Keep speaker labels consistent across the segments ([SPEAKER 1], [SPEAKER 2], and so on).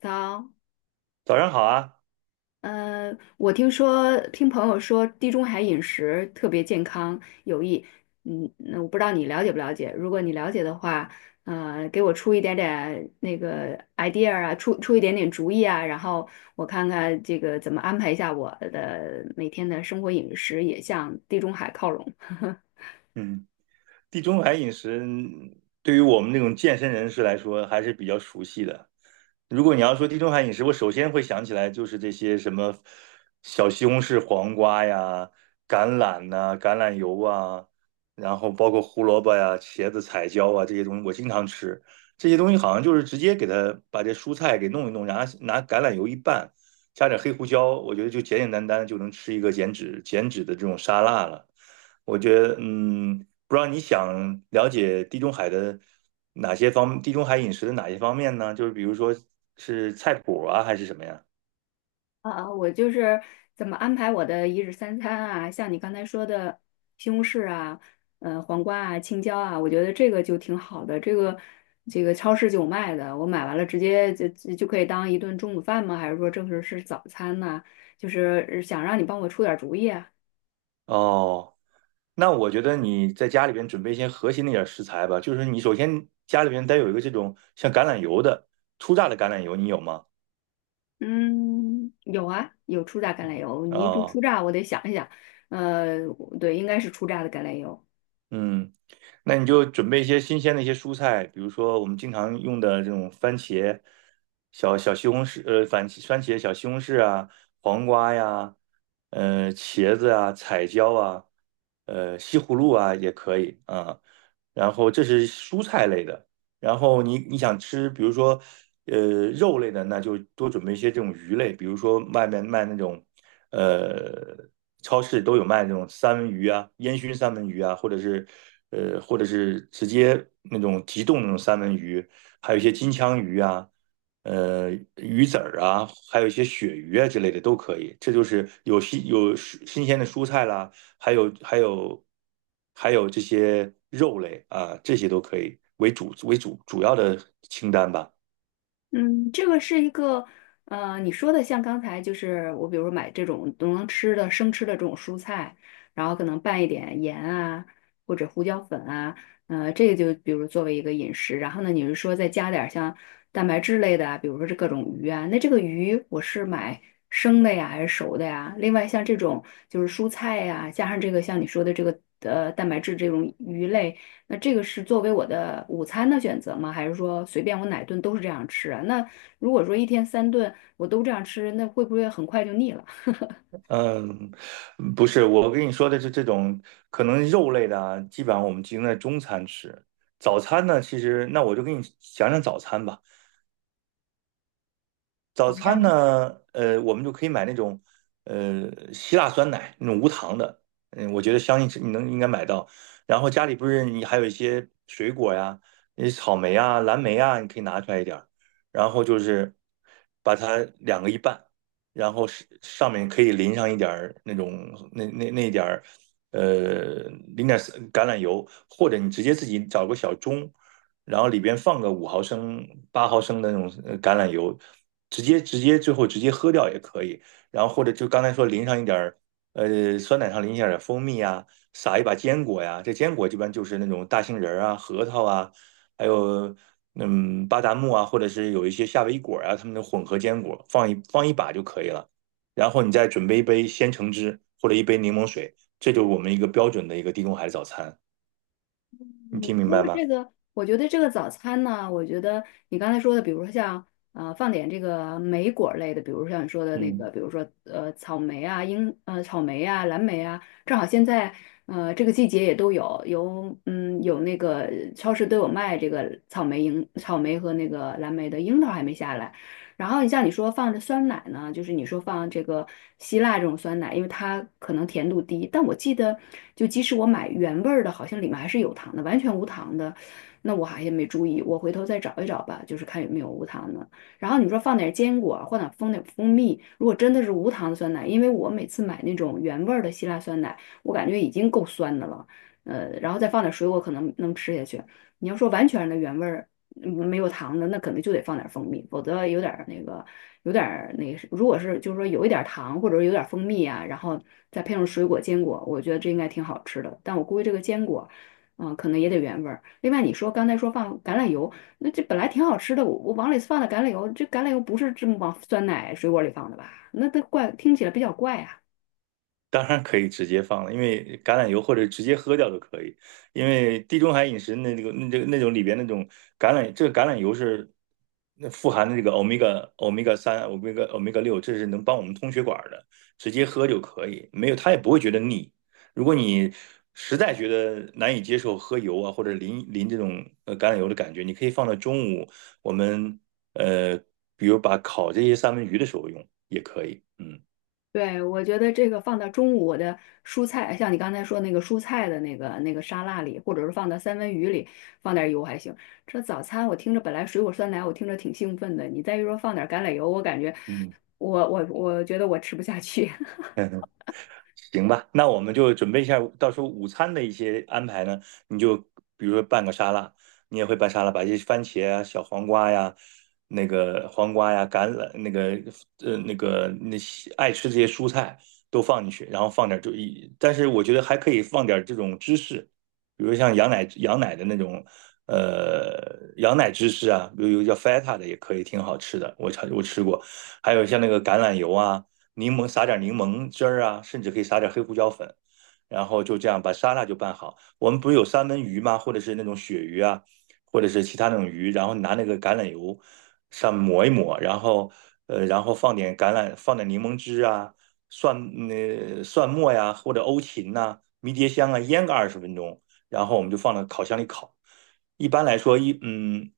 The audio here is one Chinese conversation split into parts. [SPEAKER 1] 早。
[SPEAKER 2] 早上好啊。
[SPEAKER 1] 我听说听朋友说地中海饮食特别健康有益。嗯，那我不知道你了解不了解？如果你了解的话，给我出一点点那个 idea 啊，出一点点主意啊，然后我看看这个怎么安排一下我的每天的生活饮食，也向地中海靠拢。
[SPEAKER 2] 嗯，地中海饮食对于我们这种健身人士来说还是比较熟悉的。如果你要说地中海饮食，我首先会想起来就是这些什么小西红柿、黄瓜呀、橄榄呐、橄榄油啊，然后包括胡萝卜呀、茄子、彩椒啊这些东西，我经常吃。这些东西好像就是直接给它把这蔬菜给弄一弄，然后拿橄榄油一拌，加点黑胡椒，我觉得就简简单单就能吃一个减脂的这种沙拉了。我觉得，不知道你想了解地中海的哪些方，地中海饮食的哪些方面呢？就是比如说是菜谱啊，还是什么呀？
[SPEAKER 1] 啊，我就是怎么安排我的一日三餐啊，像你刚才说的西红柿啊，黄瓜啊，青椒啊，我觉得这个就挺好的。这个超市就有卖的，我买完了直接就可以当一顿中午饭吗？还是说正式是早餐呢？就是想让你帮我出点主意啊。
[SPEAKER 2] 哦，那我觉得你在家里边准备一些核心的一点食材吧，就是你首先家里边得有一个这种像橄榄油的初榨的橄榄油，你有吗？
[SPEAKER 1] 嗯，有啊，有初榨橄榄油，你一说
[SPEAKER 2] 啊、
[SPEAKER 1] 初榨，我得想一想。呃，对，应该是初榨的橄榄油。
[SPEAKER 2] 嗯，那你就准备一些新鲜的一些蔬菜，比如说我们经常用的这种番茄、小西红柿，番番茄、小西红柿啊，黄瓜呀，茄子啊，彩椒啊，西葫芦啊也可以啊。然后这是蔬菜类的，然后你想吃，比如说，肉类的，那就多准备一些这种鱼类，比如说外面卖那种，呃，超市都有卖那种三文鱼啊，烟熏三文鱼啊，或者是，或者是直接那种急冻那种三文鱼，还有一些金枪鱼啊，呃，鱼籽儿啊，还有一些鳕鱼啊之类的都可以。这就是有新鲜的蔬菜啦，还有还有还有这些肉类啊，这些都可以为主为主主要的清单吧。
[SPEAKER 1] 嗯，这个是一个，你说的像刚才就是我，比如说买这种能吃的生吃的这种蔬菜，然后可能拌一点盐啊，或者胡椒粉啊，这个就比如作为一个饮食。然后呢，你是说再加点儿像蛋白质类的啊，比如说这各种鱼啊，那这个鱼我是买生的呀，还是熟的呀？另外像这种就是蔬菜呀，加上这个像你说的这个蛋白质这种鱼类。那这个是作为我的午餐的选择吗？还是说随便我哪顿都是这样吃啊？那如果说一天三顿我都这样吃，那会不会很快就腻了？
[SPEAKER 2] 嗯，不是，我跟你说的是这种可能肉类的啊，基本上我们集中在中餐吃。早餐呢，其实那我就给你讲讲早餐吧。早餐呢，我们就可以买那种希腊酸奶那种无糖的，嗯，我觉得相信是你能应该买到。然后家里不是你还有一些水果呀，那草莓啊、蓝莓啊，你可以拿出来一点儿，然后就是把它两个一半，然后是上面可以淋上一点儿那种那那那一点儿呃淋点儿橄榄油，或者你直接自己找个小盅。然后里边放个五毫升、八毫升的那种橄榄油，直接直接最后直接喝掉也可以。然后或者就刚才说淋上一点儿，酸奶上淋一点儿蜂蜜啊，撒一把坚果呀。这坚果一般就是那种大杏仁儿啊、核桃啊，还有巴旦木啊，或者是有一些夏威夷果啊，它们的混合坚果，放一把就可以了。然后你再准备一杯鲜橙汁或者一杯柠檬水，这就是我们一个标准的一个地中海早餐。你听
[SPEAKER 1] 你
[SPEAKER 2] 明
[SPEAKER 1] 说
[SPEAKER 2] 白
[SPEAKER 1] 的
[SPEAKER 2] 吗？
[SPEAKER 1] 这个，我觉得这个早餐呢，我觉得你刚才说的，比如说像放点这个莓果类的，比如像你说的那个，
[SPEAKER 2] 嗯。
[SPEAKER 1] 比如说草莓啊、草莓啊、蓝莓啊，正好现在这个季节也都有，有有那个超市都有卖这个草莓和那个蓝莓的，樱桃还没下来。然后你像你说放着酸奶呢，就是你说放这个希腊这种酸奶，因为它可能甜度低，但我记得就即使我买原味儿的，好像里面还是有糖的，完全无糖的，那我好像没注意，我回头再找一找吧，就是看有没有无糖的。然后你说放点坚果，或者放点蜂蜜，如果真的是无糖的酸奶，因为我每次买那种原味儿的希腊酸奶，我感觉已经够酸的了，然后再放点水果可能能吃下去。你要说完全的原味儿。嗯，没有糖的，那可能就得放点蜂蜜，否则有点儿那个，有点儿那个，如果是就是说有一点儿糖或者有点儿蜂蜜啊，然后再配上水果坚果，我觉得这应该挺好吃的。但我估计这个坚果，嗯、可能也得原味儿。另外你说刚才说放橄榄油，那这本来挺好吃的，我往里放的橄榄油，这橄榄油不是这么往酸奶水果里放的吧？那这怪听起来比较怪啊。
[SPEAKER 2] 当然可以直接放了，因为橄榄油或者直接喝掉都可以。因为地中海饮食那那个那这个那种里边那种橄榄，这个橄榄油是那富含的这个欧米伽三、欧米伽六，这是能帮我们通血管的，直接喝就可以，没有它也不会觉得腻。如果你实在觉得难以接受喝油啊或者淋这种橄榄油的感觉，你可以放到中午我们呃比如把烤这些三文鱼的时候用也可以，嗯
[SPEAKER 1] 对，我觉得这个放到中午的蔬菜，像你刚才说那个蔬菜的那个沙拉里，或者是放到三文鱼里，放点油还行。这早餐我听着本来水果酸奶，我听着挺兴奋的，你再一说放点橄榄油，我感觉
[SPEAKER 2] 嗯。
[SPEAKER 1] 我觉得我吃不下去。
[SPEAKER 2] 行吧，那我们就准备一下，到时候午餐的一些安排呢，你就比如说拌个沙拉，你也会拌沙拉，把一些番茄啊、小黄瓜呀、那个黄瓜呀、橄榄那个那些爱吃这些蔬菜都放进去，然后放点就一，但是我觉得还可以放点这种芝士，比如像羊奶的那种羊奶芝士啊，比如有叫 feta 的也可以，挺好吃的，我吃过，还有像那个橄榄油啊。柠檬撒点柠檬汁儿啊，甚至可以撒点黑胡椒粉，然后就这样把沙拉就拌好。我们不是有三文鱼吗？或者是那种鳕鱼啊，或者是其他那种鱼，然后拿那个橄榄油上抹一抹，然后然后放点橄榄，放点柠檬汁啊，蒜末呀，或者欧芹呐、迷迭香啊，腌个二十分钟，然后我们就放到烤箱里烤。一般来说，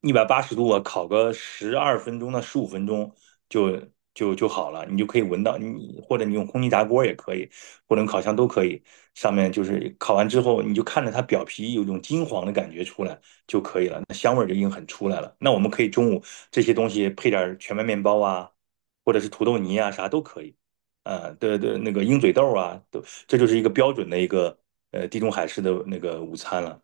[SPEAKER 2] 一百八十度啊，烤个十二分钟到十五分钟就就好了，你就可以闻到你，或者你用空气炸锅也可以，或者用烤箱都可以。上面就是烤完之后，你就看着它表皮有一种金黄的感觉出来就可以了，那香味儿就已经很出来了。那我们可以中午这些东西配点儿全麦面包啊，或者是土豆泥啊，啥都可以。对对，那个鹰嘴豆啊，都这就是一个标准的一个地中海式的那个午餐了。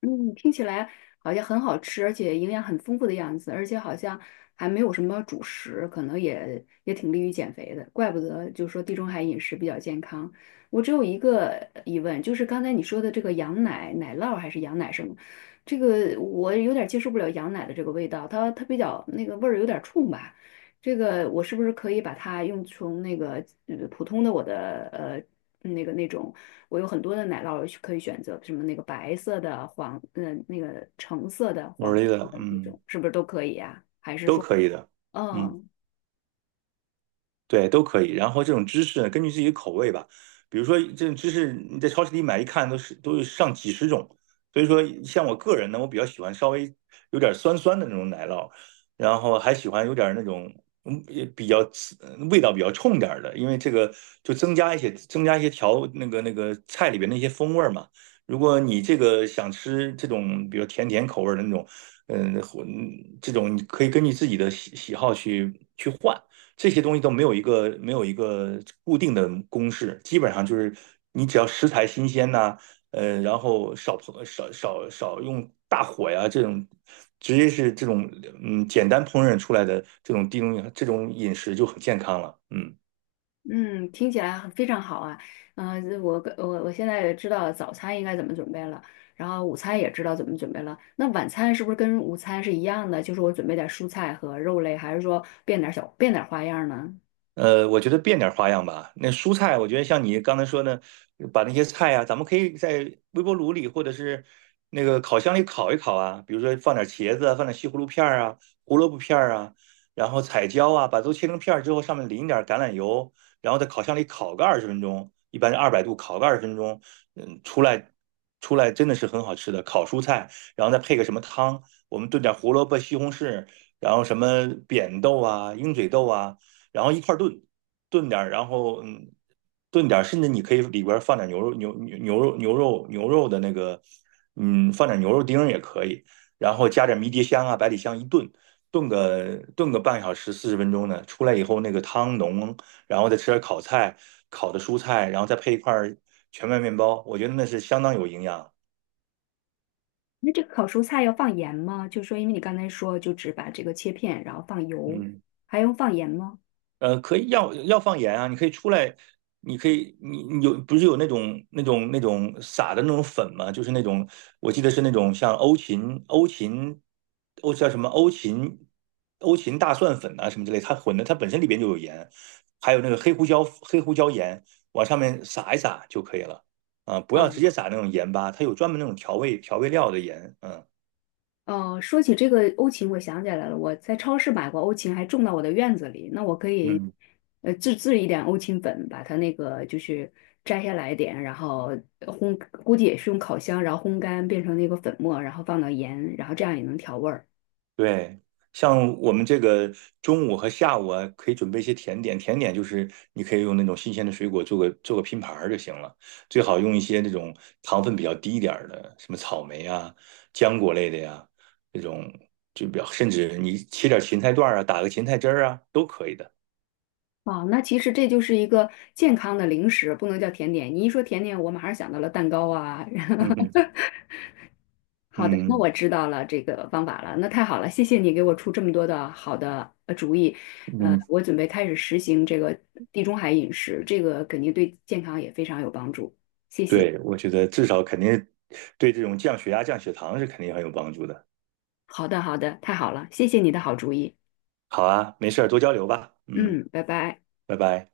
[SPEAKER 1] 嗯，听起来好像很好吃，而且营养很丰富的样子，而且好像还没有什么主食，可能也挺利于减肥的，怪不得就说地中海饮食比较健康。我只有一个疑问，就是刚才你说的这个羊奶、奶酪还是羊奶什么，这个我有点接受不了羊奶的这个味道，它比较那个味儿有点冲吧。这个我是不是可以把它用从那个普通的我的那个那种。我有很多的奶酪可以选择，什么那个白色的、黄，那个橙色的、
[SPEAKER 2] 努
[SPEAKER 1] 黄
[SPEAKER 2] 力
[SPEAKER 1] 色
[SPEAKER 2] 的，
[SPEAKER 1] 的那
[SPEAKER 2] 嗯，
[SPEAKER 1] 种，是不是都可以呀、
[SPEAKER 2] 都可以的，嗯。
[SPEAKER 1] 嗯
[SPEAKER 2] 对，都可以。然后这种芝士呢，根据自己的口味吧。比如说，这种芝士你在超市里买，一看都是上几十种。所以说，像我个人呢，我比较喜欢稍微有点酸酸的那种奶酪，然后还喜欢有点那种也比较刺味道比较冲点儿的，因为这个就增加一些调那个菜里边那些风味儿嘛。如果你这个想吃这种比如甜甜口味儿的那种，嗯，这种你可以根据自己的喜好去换。这些东西都没有一个固定的公式，基本上就是你只要食材新鲜呐、然后少烹少少少用大火呀，直接是这种简单烹饪出来的这种这种饮食就很健康了，嗯。
[SPEAKER 1] 嗯，听起来非常好啊。我现在知道早餐应该怎么准备了，然后午餐也知道怎么准备了。那晚餐是不是跟午餐是一样的？就是我准备点蔬菜和肉类，还是说变点花样呢？
[SPEAKER 2] 我觉得变点花样吧。那蔬菜，我觉得像你刚才说的，把那些菜啊，咱们可以在微波炉里或者是那个烤箱里烤一烤啊。比如说放点茄子啊放点西葫芦片儿啊、胡萝卜片儿啊，然后彩椒啊，把都切成片儿之后，上面淋点橄榄油，然后在烤箱里烤个二十分钟，一般是二百度烤个二十分钟，嗯，出来真的是很好吃的烤蔬菜，然后再配个什么汤，我们炖点胡萝卜、西红柿，然后什么扁豆啊、鹰嘴豆啊。然后一块炖，炖点儿，炖点儿，甚至你可以里边儿放点牛肉、牛肉的那个，嗯，放点牛肉丁儿也可以，然后加点迷迭香啊、百里香一炖，炖个半小时、四十分钟呢，出来以后那个汤浓，然后再吃点烤菜、烤的蔬菜，然后再配一块全麦面包，我觉得那是相当有营养。
[SPEAKER 1] 那这个烤蔬菜要放盐吗？就是说因为你刚才说就只把这个切片，然后放油，
[SPEAKER 2] 嗯。
[SPEAKER 1] 还用放盐吗？
[SPEAKER 2] 可以要放盐啊，你可以你你有不是有那种撒的那种粉吗？就是那种我记得是那种像欧叫什么欧芹欧芹大蒜粉啊什么之类，它混的它本身里边就有盐，还有那个黑胡椒盐往上面撒一撒就可以了啊，不要
[SPEAKER 1] 哦
[SPEAKER 2] 直接撒那种盐巴，它有专门那种调味料的盐，嗯
[SPEAKER 1] 哦，说起这个欧芹，我想起来了，我在超市买过欧芹，还种到我的院子里。那我可以，
[SPEAKER 2] 嗯。
[SPEAKER 1] 自制一点欧芹粉，把它那个就是摘下来一点，然后烘，估计也是用烤箱，然后烘干变成那个粉末，然后放到盐，然后这样也能调味儿。
[SPEAKER 2] 对，像我们这个中午和下午啊，可以准备一些甜点。甜点就是你可以用那种新鲜的水果做个拼盘儿就行了，最好用一些那种糖分比较低一点儿的，什么草莓啊、浆果类的呀，这种就比较，甚至你切点芹菜段儿啊，打个芹菜汁儿啊，都可以的。
[SPEAKER 1] 哦，那其实这就是一个健康的零食，不能叫甜点。你一说甜点，我马上想到了蛋糕啊。
[SPEAKER 2] 嗯
[SPEAKER 1] 好的，那
[SPEAKER 2] 嗯
[SPEAKER 1] 我知道了这个方法了，那太好了，谢谢你给我出这么多的好的主意。
[SPEAKER 2] 嗯嗯，
[SPEAKER 1] 我准备开始实行这个地中海饮食，这个肯定对健康也非常有帮助，谢谢。
[SPEAKER 2] 对，我觉得至少肯定对这种降血压、降血糖是肯定很有帮助的。
[SPEAKER 1] 好的，好的，太好了，谢谢你的好主意。
[SPEAKER 2] 好啊，没事儿，多交流吧。嗯，
[SPEAKER 1] 嗯，拜拜。
[SPEAKER 2] 拜拜。